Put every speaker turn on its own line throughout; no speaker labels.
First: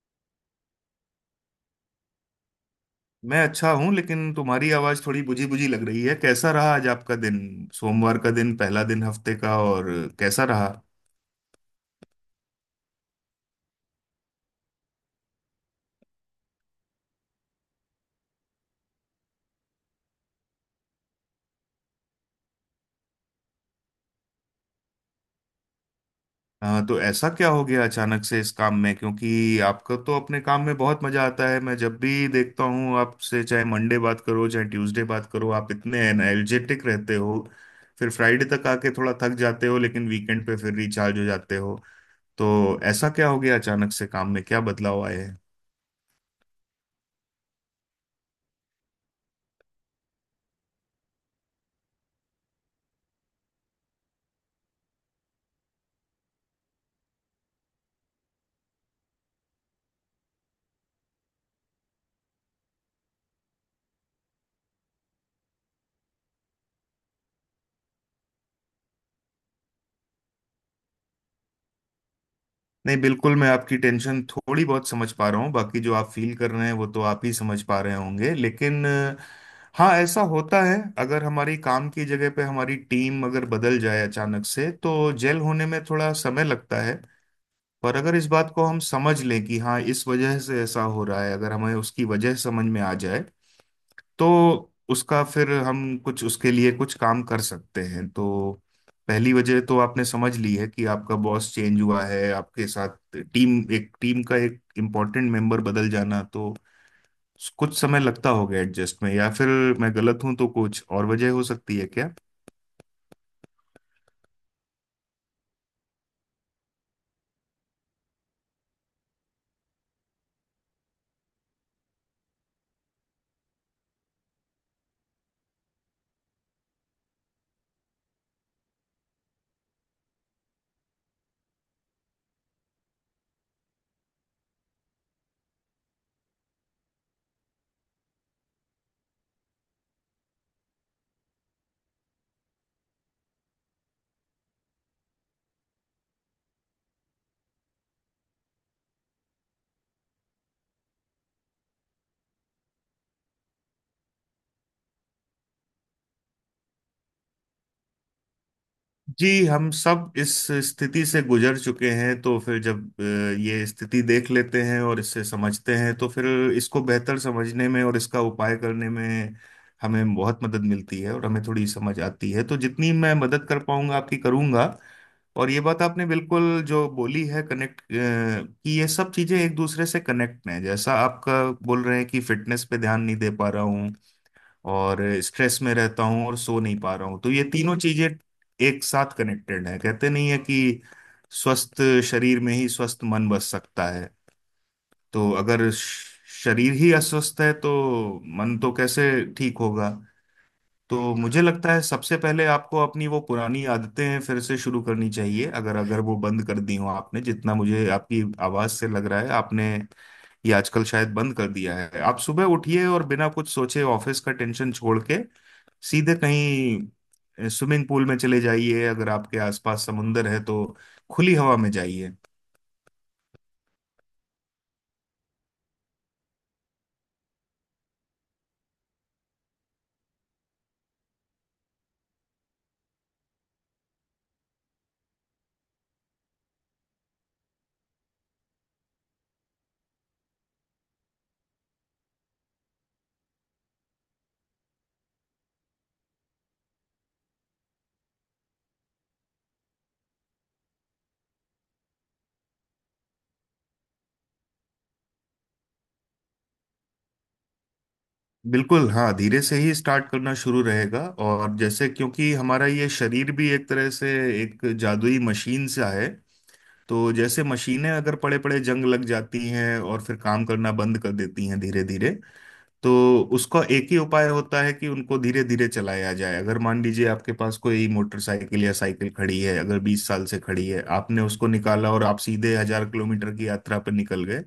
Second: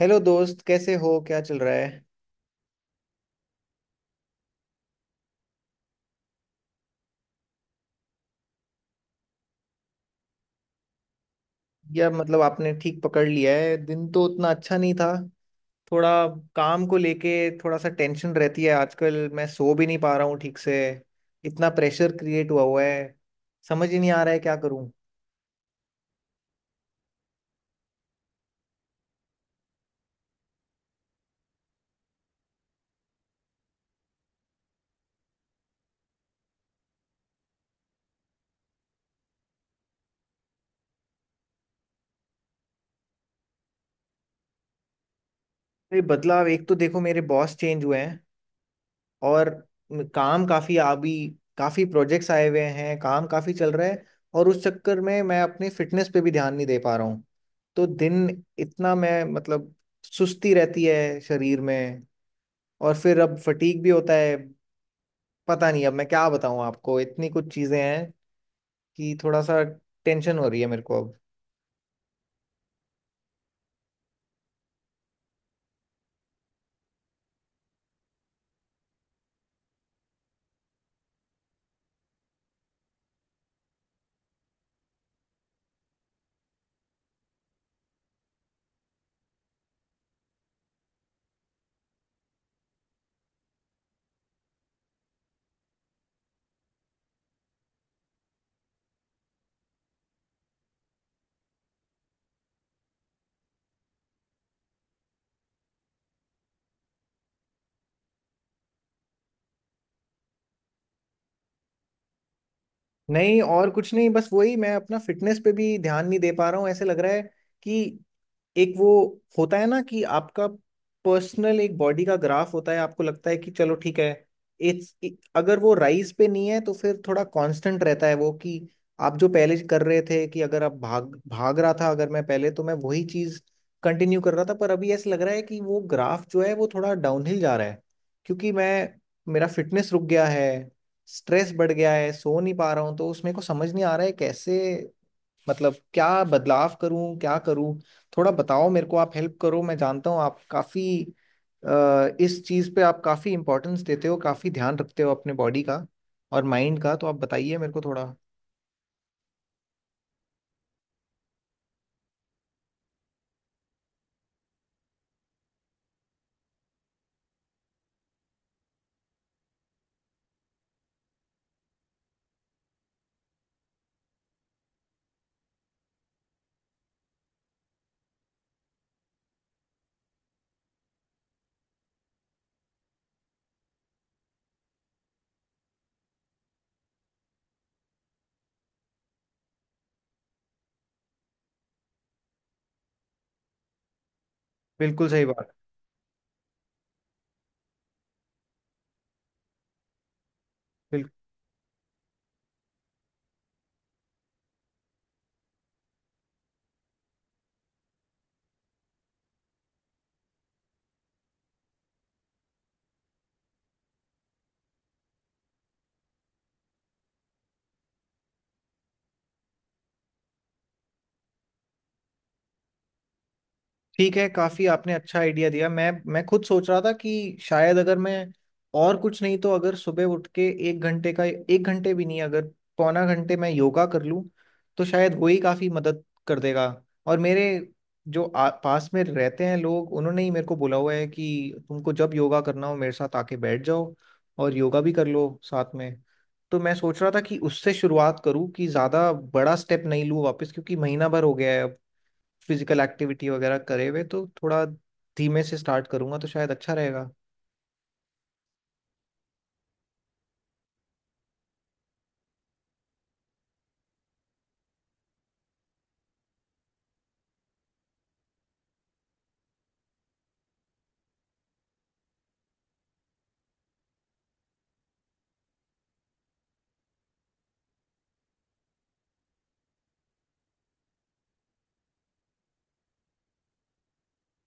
Hello दोस्त, कैसे हो? क्या चल रहा है?
मैं अच्छा हूं, लेकिन तुम्हारी आवाज थोड़ी बुझी बुझी लग रही है। कैसा रहा आज आपका दिन? सोमवार का दिन, पहला दिन हफ्ते का, और कैसा रहा?
यार मतलब आपने ठीक पकड़ लिया है, दिन तो उतना अच्छा नहीं था। थोड़ा काम को लेके थोड़ा सा टेंशन रहती है आजकल। मैं सो भी नहीं पा रहा हूँ ठीक से। इतना प्रेशर क्रिएट हुआ हुआ है। समझ ही नहीं आ रहा है क्या करूँ।
हाँ, तो ऐसा क्या हो गया अचानक से इस काम में? क्योंकि आपको तो अपने काम में बहुत मजा आता है। मैं जब भी देखता हूँ आपसे, चाहे मंडे बात करो चाहे ट्यूसडे बात करो, आप इतने एनर्जेटिक रहते हो। फिर फ्राइडे तक आके थोड़ा थक जाते हो, लेकिन वीकेंड पे फिर रिचार्ज हो जाते हो। तो ऐसा क्या हो गया अचानक से काम में? क्या बदलाव आए?
ये बदलाव, एक तो देखो मेरे बॉस चेंज हुए हैं, और काम काफी अभी, काफी प्रोजेक्ट्स आए हुए हैं, काम काफी चल रहा है। और उस चक्कर में मैं अपनी फिटनेस पे भी ध्यान नहीं दे पा रहा हूँ। तो दिन इतना, मैं मतलब सुस्ती रहती है शरीर में, और फिर अब फटीग भी होता है। पता नहीं, अब मैं क्या बताऊँ आपको, इतनी कुछ चीजें हैं कि थोड़ा सा टेंशन हो रही है मेरे को अब।
नहीं, बिल्कुल मैं आपकी टेंशन थोड़ी बहुत समझ पा रहा हूँ, बाकी जो आप फील कर रहे हैं वो तो आप ही समझ पा रहे होंगे। लेकिन हाँ, ऐसा होता है। अगर हमारी काम की जगह पे हमारी टीम अगर बदल जाए अचानक से, तो जेल होने में थोड़ा समय लगता है। पर अगर इस बात को हम समझ लें कि हाँ, इस वजह से ऐसा हो रहा है, अगर हमें उसकी वजह समझ में आ जाए, तो उसका फिर हम कुछ, उसके लिए कुछ काम कर सकते हैं। तो पहली वजह तो आपने समझ ली है कि आपका बॉस चेंज हुआ है आपके साथ। टीम, एक टीम का एक इम्पोर्टेंट मेंबर बदल जाना, तो कुछ समय लगता होगा एडजस्ट में। या फिर मैं गलत हूं तो कुछ और वजह हो सकती है क्या?
नहीं, और कुछ नहीं, बस वही। मैं अपना फिटनेस पे भी ध्यान नहीं दे पा रहा हूँ। ऐसे लग रहा है कि एक वो होता है ना कि आपका पर्सनल एक बॉडी का ग्राफ होता है, आपको लगता है कि चलो ठीक है। इट्स, अगर वो राइज पे नहीं है तो फिर थोड़ा कांस्टेंट रहता है वो, कि आप जो पहले कर रहे थे, कि अगर आप भाग भाग रहा था अगर मैं पहले, तो मैं वही चीज कंटिन्यू कर रहा था। पर अभी ऐसा लग रहा है कि वो ग्राफ जो है वो थोड़ा डाउनहिल जा रहा है, क्योंकि मैं, मेरा फिटनेस रुक गया है, स्ट्रेस बढ़ गया है, सो नहीं पा रहा हूँ। तो उसमें को समझ नहीं आ रहा है कैसे, मतलब क्या बदलाव करूँ क्या करूँ। थोड़ा बताओ मेरे को, आप हेल्प करो। मैं जानता हूँ आप काफी, इस चीज पे आप काफी इंपॉर्टेंस देते हो, काफी ध्यान रखते हो अपने बॉडी का और माइंड का। तो आप बताइए मेरे को थोड़ा।
जी, हम सब इस स्थिति से गुजर चुके हैं, तो फिर जब ये स्थिति देख लेते हैं और इससे समझते हैं, तो फिर इसको बेहतर समझने में और इसका उपाय करने में हमें बहुत मदद मिलती है, और हमें थोड़ी समझ आती है। तो जितनी मैं मदद कर पाऊंगा आपकी, करूंगा। और ये बात आपने बिल्कुल जो बोली है, कनेक्ट, कि ये सब चीजें एक दूसरे से कनेक्ट हैं। जैसा आपका बोल रहे हैं कि फिटनेस पे ध्यान नहीं दे पा रहा हूँ, और स्ट्रेस में रहता हूँ, और सो नहीं पा रहा हूँ, तो ये तीनों चीजें एक साथ कनेक्टेड है। कहते नहीं है कि स्वस्थ शरीर में ही स्वस्थ मन बस सकता है।
बिल्कुल सही
तो
बात।
अगर शरीर ही अस्वस्थ है, तो मन तो कैसे ठीक होगा?
बिल्कुल।
तो मुझे लगता है सबसे पहले आपको अपनी वो पुरानी आदतें फिर से शुरू करनी चाहिए, अगर अगर वो बंद कर दी हो आपने। जितना मुझे आपकी आवाज से लग रहा है, आपने ये आजकल शायद बंद कर दिया है। आप सुबह उठिए और बिना कुछ सोचे ऑफिस का टेंशन छोड़ के सीधे कहीं स्विमिंग पूल में चले जाइए। अगर आपके आसपास समुंदर है तो खुली हवा में जाइए।
ठीक है, काफी आपने अच्छा आइडिया दिया। मैं खुद सोच रहा था कि शायद अगर मैं, और कुछ नहीं तो अगर सुबह उठ के एक घंटे का, एक घंटे भी नहीं, अगर पौना घंटे मैं योगा कर लूँ तो शायद वो ही काफी मदद कर देगा। और मेरे जो पास में रहते हैं लोग, उन्होंने ही मेरे को बोला हुआ है कि तुमको जब योगा करना हो मेरे साथ आके बैठ जाओ और योगा भी कर लो साथ में। तो मैं सोच रहा था कि उससे शुरुआत करूँ, कि ज्यादा बड़ा स्टेप नहीं लूँ वापस, क्योंकि महीना भर हो गया है फिजिकल एक्टिविटी वगैरह करे हुए। तो थोड़ा धीमे से स्टार्ट करूंगा तो शायद अच्छा रहेगा।
बिल्कुल, हाँ, धीरे से ही स्टार्ट करना शुरू रहेगा। और जैसे, क्योंकि हमारा ये शरीर भी एक तरह से एक जादुई मशीन सा है, तो जैसे मशीनें अगर पड़े पड़े जंग लग जाती हैं और फिर काम करना बंद कर देती हैं धीरे धीरे, तो उसका एक ही उपाय होता है कि उनको धीरे धीरे चलाया जाए। अगर मान लीजिए आपके पास कोई मोटरसाइकिल या साइकिल खड़ी है, अगर 20 साल से खड़ी है, आपने उसको निकाला और आप सीधे 1000 किलोमीटर की यात्रा पर निकल गए,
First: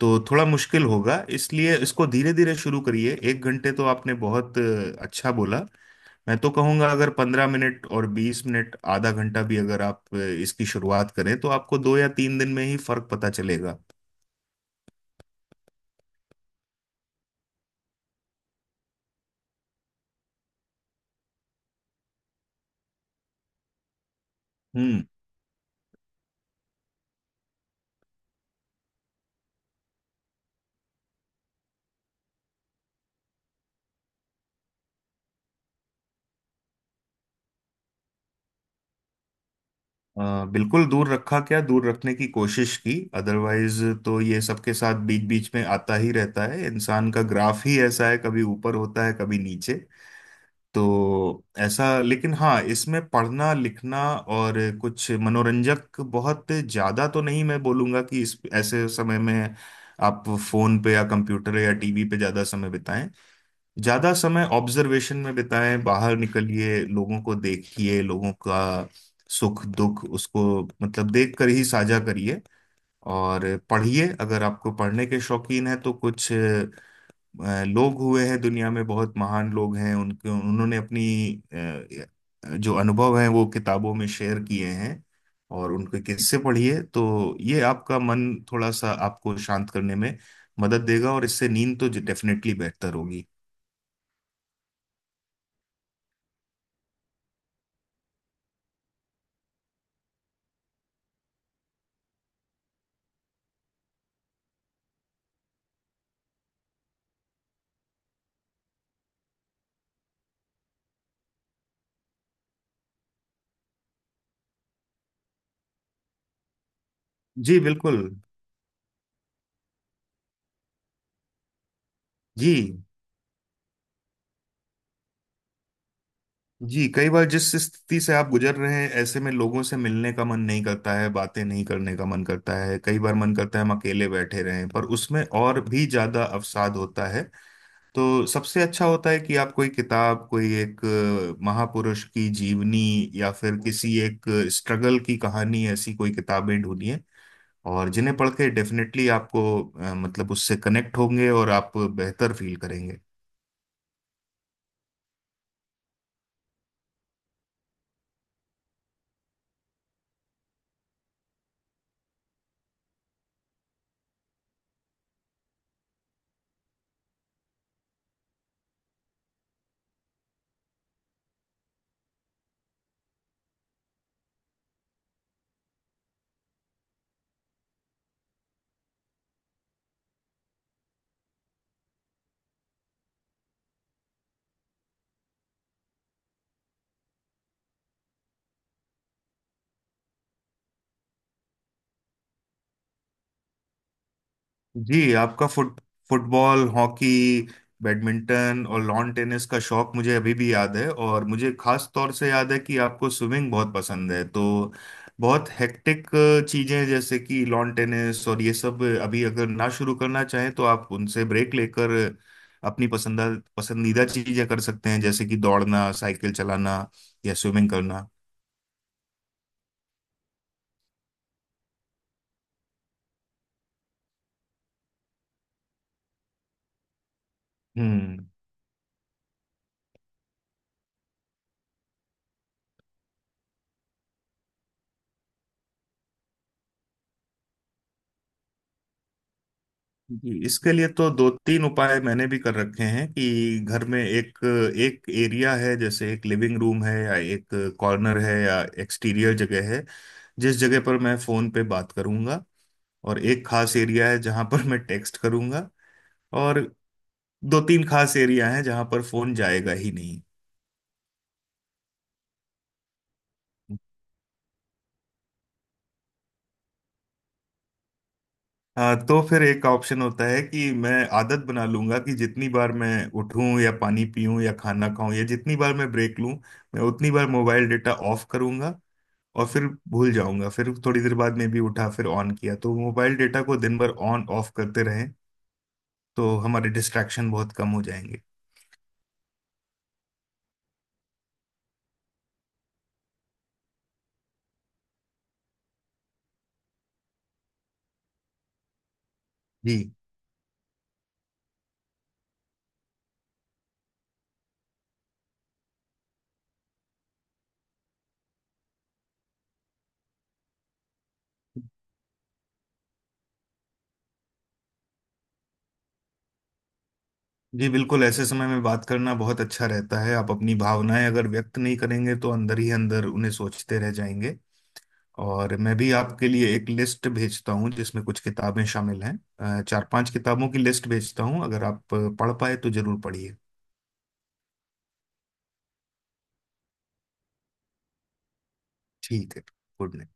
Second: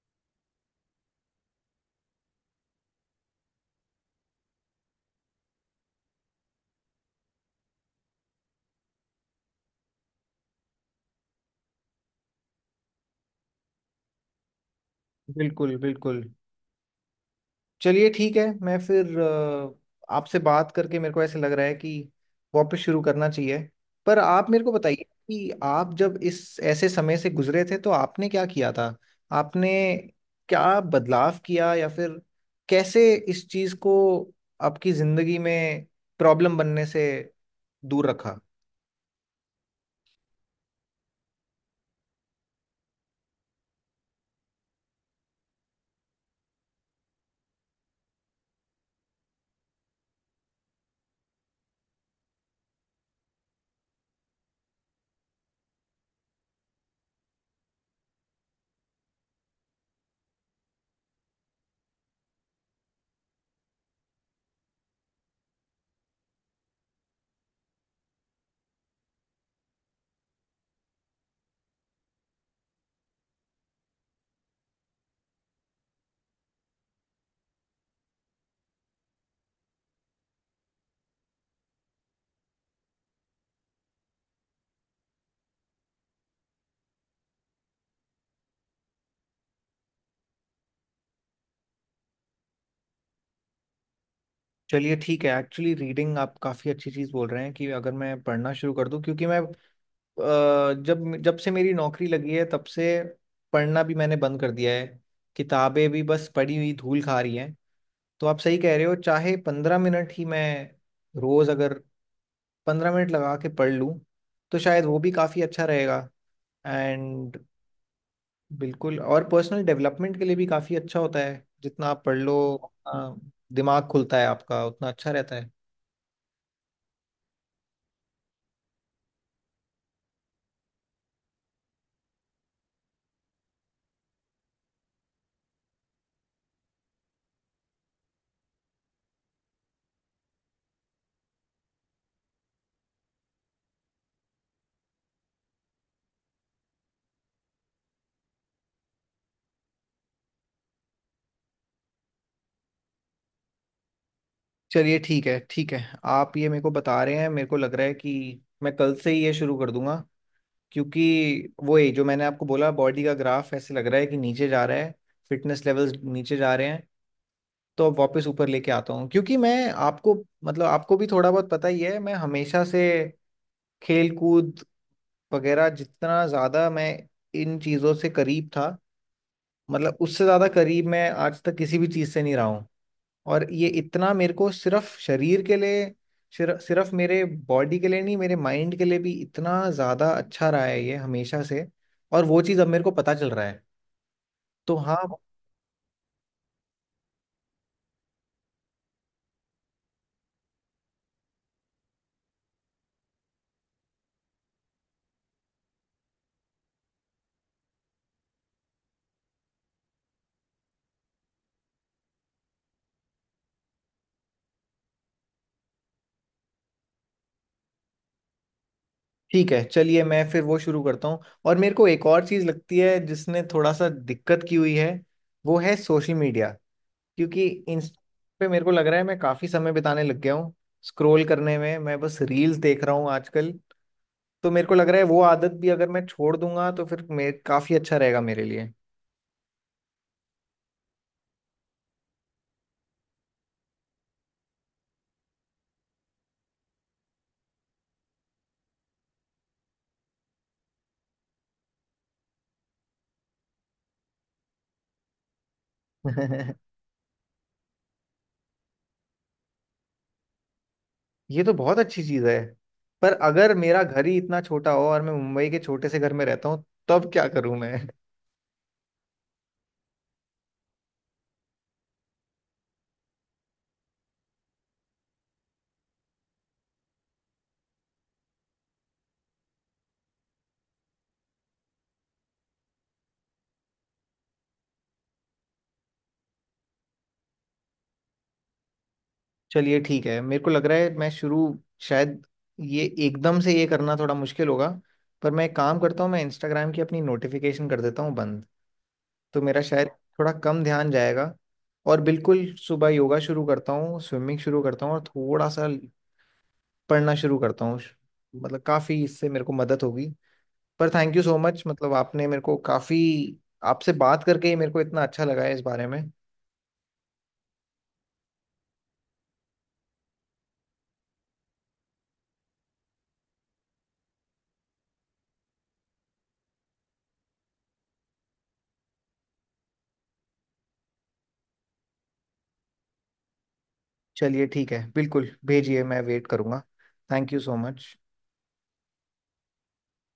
तो थोड़ा मुश्किल होगा। इसलिए इसको धीरे धीरे शुरू करिए। एक घंटे तो आपने बहुत अच्छा बोला। मैं तो कहूंगा अगर 15 मिनट और 20 मिनट, आधा घंटा भी अगर आप इसकी शुरुआत करें, तो आपको दो या तीन दिन में ही फर्क पता चलेगा।
बिल्कुल बिल्कुल। चलिए ठीक है। मैं फिर, आपसे बात करके मेरे को ऐसे लग रहा है कि वापस शुरू करना चाहिए। पर आप मेरे को बताइए
हम्म।
कि आप जब इस, ऐसे समय से गुजरे थे तो आपने क्या किया था? आपने क्या बदलाव किया, या फिर कैसे इस चीज को आपकी जिंदगी में प्रॉब्लम बनने से दूर रखा?
बिल्कुल दूर रखा, क्या दूर रखने की कोशिश की। अदरवाइज तो ये सबके साथ बीच बीच में आता ही रहता है, इंसान का ग्राफ ही ऐसा है, कभी ऊपर होता है कभी नीचे। तो ऐसा, लेकिन हाँ, इसमें पढ़ना लिखना और कुछ मनोरंजक, बहुत ज्यादा तो नहीं मैं बोलूंगा कि इस ऐसे समय में आप फोन पे या कंप्यूटर या टीवी पे ज्यादा समय बिताएं। ज्यादा समय ऑब्जर्वेशन में बिताएं, बाहर निकलिए, लोगों को देखिए, लोगों का सुख दुख, उसको मतलब देख कर ही साझा करिए। और पढ़िए, अगर आपको पढ़ने के शौकीन है, तो कुछ लोग हुए हैं दुनिया में, बहुत महान लोग हैं, उनके उन्होंने अपनी जो अनुभव हैं वो किताबों में शेयर किए हैं, और उनके किस्से पढ़िए। तो ये आपका मन थोड़ा सा आपको शांत करने में मदद देगा, और इससे नींद तो डेफिनेटली बेहतर होगी।
चलिए ठीक है। एक्चुअली रीडिंग, आप काफ़ी अच्छी चीज़ बोल रहे हैं, कि अगर मैं पढ़ना शुरू कर दूं। क्योंकि मैं, जब जब से मेरी नौकरी लगी है, तब से पढ़ना भी मैंने बंद कर दिया है। किताबें भी बस पड़ी हुई धूल खा रही हैं। तो आप सही कह रहे हो, चाहे 15 मिनट ही मैं रोज़, अगर 15 मिनट लगा के पढ़ लूँ तो शायद वो भी काफ़ी अच्छा रहेगा। एंड,
जी, बिल्कुल।
बिल्कुल। और पर्सनल डेवलपमेंट के लिए भी काफ़ी अच्छा होता है जितना आप पढ़ लो।
जी।
अ, दिमाग खुलता है आपका, उतना अच्छा रहता है।
जी, कई बार जिस स्थिति से आप गुजर रहे हैं, ऐसे में लोगों से मिलने का मन नहीं करता है, बातें नहीं करने का मन करता है। कई बार मन करता है हम अकेले बैठे रहें, पर उसमें और भी ज्यादा अवसाद होता है। तो सबसे अच्छा होता है कि आप कोई किताब, कोई एक महापुरुष की जीवनी, या फिर किसी एक स्ट्रगल की कहानी, ऐसी कोई किताबें ढूंढिए। और जिन्हें पढ़ के डेफिनेटली आपको मतलब उससे कनेक्ट होंगे और आप बेहतर फील करेंगे।
चलिए ठीक है, ठीक है। आप ये मेरे को बता रहे हैं, मेरे को लग रहा है कि मैं कल से ही ये शुरू कर दूंगा। क्योंकि वो, ये जो मैंने आपको बोला, बॉडी का ग्राफ ऐसे लग रहा है कि नीचे जा रहा है, फिटनेस लेवल्स नीचे जा रहे हैं, तो अब वापस ऊपर लेके आता हूँ। क्योंकि मैं, आपको, मतलब आपको भी थोड़ा बहुत पता ही है, मैं हमेशा से खेल कूद वगैरह, जितना ज़्यादा मैं इन चीज़ों से करीब था, मतलब उससे ज़्यादा करीब मैं आज तक किसी भी चीज़ से नहीं रहा। और ये इतना मेरे को सिर्फ शरीर के लिए, सिर्फ सिर्फ मेरे बॉडी के लिए नहीं, मेरे माइंड के लिए भी इतना ज़्यादा अच्छा रहा है ये हमेशा से। और वो चीज़ अब मेरे को पता चल रहा है। तो हाँ।
जी, आपका फुटबॉल, हॉकी, बैडमिंटन और लॉन टेनिस का शौक मुझे अभी भी याद है, और मुझे खास तौर से याद है कि आपको स्विमिंग बहुत पसंद है। तो बहुत हेक्टिक चीजें जैसे कि लॉन टेनिस और ये सब अभी अगर ना शुरू करना चाहें, तो आप उनसे ब्रेक लेकर अपनी पसंदा पसंदीदा चीजें कर सकते हैं, जैसे कि दौड़ना, साइकिल चलाना या स्विमिंग करना।
ठीक है चलिए, मैं फिर वो शुरू करता हूँ। और मेरे को एक और चीज़ लगती है जिसने थोड़ा सा दिक्कत की हुई है, वो है सोशल मीडिया। क्योंकि इंस्टा
हम्म।
पे मेरे को लग रहा है मैं काफ़ी समय बिताने लग गया हूँ, स्क्रोल करने में। मैं बस रील्स देख रहा हूँ आजकल। तो मेरे को लग रहा है वो आदत भी अगर मैं छोड़ दूंगा, तो फिर मेरे काफ़ी अच्छा रहेगा मेरे लिए।
जी, इसके लिए तो दो तीन उपाय मैंने भी कर रखे हैं कि घर में एक एक एरिया है, जैसे एक लिविंग रूम है या एक कॉर्नर है या एक्सटीरियर जगह है, जिस जगह पर मैं फोन पे बात करूंगा। और एक खास एरिया है जहां पर मैं टेक्स्ट करूंगा। और दो तीन खास एरिया हैं जहां पर फोन जाएगा ही नहीं।
ये तो बहुत अच्छी चीज है। पर अगर मेरा घर ही इतना छोटा हो, और मैं मुंबई के छोटे से घर में रहता हूँ, तब क्या करूं मैं?
हाँ, तो फिर एक ऑप्शन होता है कि मैं आदत बना लूंगा कि जितनी बार मैं उठूं या पानी पीऊं या खाना खाऊं, या जितनी बार मैं ब्रेक लूं, मैं उतनी बार मोबाइल डेटा ऑफ करूंगा। और फिर भूल जाऊंगा, फिर थोड़ी देर बाद में भी उठा फिर ऑन किया, तो मोबाइल डेटा को दिन भर ऑन ऑफ करते रहें, तो हमारे डिस्ट्रैक्शन बहुत कम हो जाएंगे।
चलिए ठीक है, मेरे को लग रहा है मैं शुरू, शायद ये एकदम से ये करना थोड़ा मुश्किल होगा। पर मैं एक काम करता हूँ, मैं इंस्टाग्राम की अपनी नोटिफिकेशन कर देता हूँ बंद, तो मेरा शायद
जी।
थोड़ा कम ध्यान जाएगा। और बिल्कुल, सुबह योगा शुरू करता हूँ, स्विमिंग शुरू करता हूँ, और थोड़ा सा पढ़ना शुरू करता हूँ। मतलब काफ़ी इससे मेरे को मदद होगी। पर थैंक यू सो मच, मतलब आपने मेरे को काफी, आपसे बात करके ही मेरे को इतना अच्छा लगा है इस बारे में।
जी, बिल्कुल, ऐसे समय में बात करना बहुत अच्छा रहता है। आप अपनी भावनाएं अगर व्यक्त नहीं करेंगे, तो अंदर ही अंदर उन्हें सोचते रह जाएंगे। और मैं भी आपके लिए एक लिस्ट भेजता हूँ जिसमें कुछ किताबें शामिल हैं। 4-5 किताबों की लिस्ट भेजता हूँ, अगर आप पढ़ पाए तो जरूर पढ़िए।
चलिए ठीक है, बिल्कुल भेजिए, मैं वेट करूंगा। Thank you so much.
ठीक है। Good night.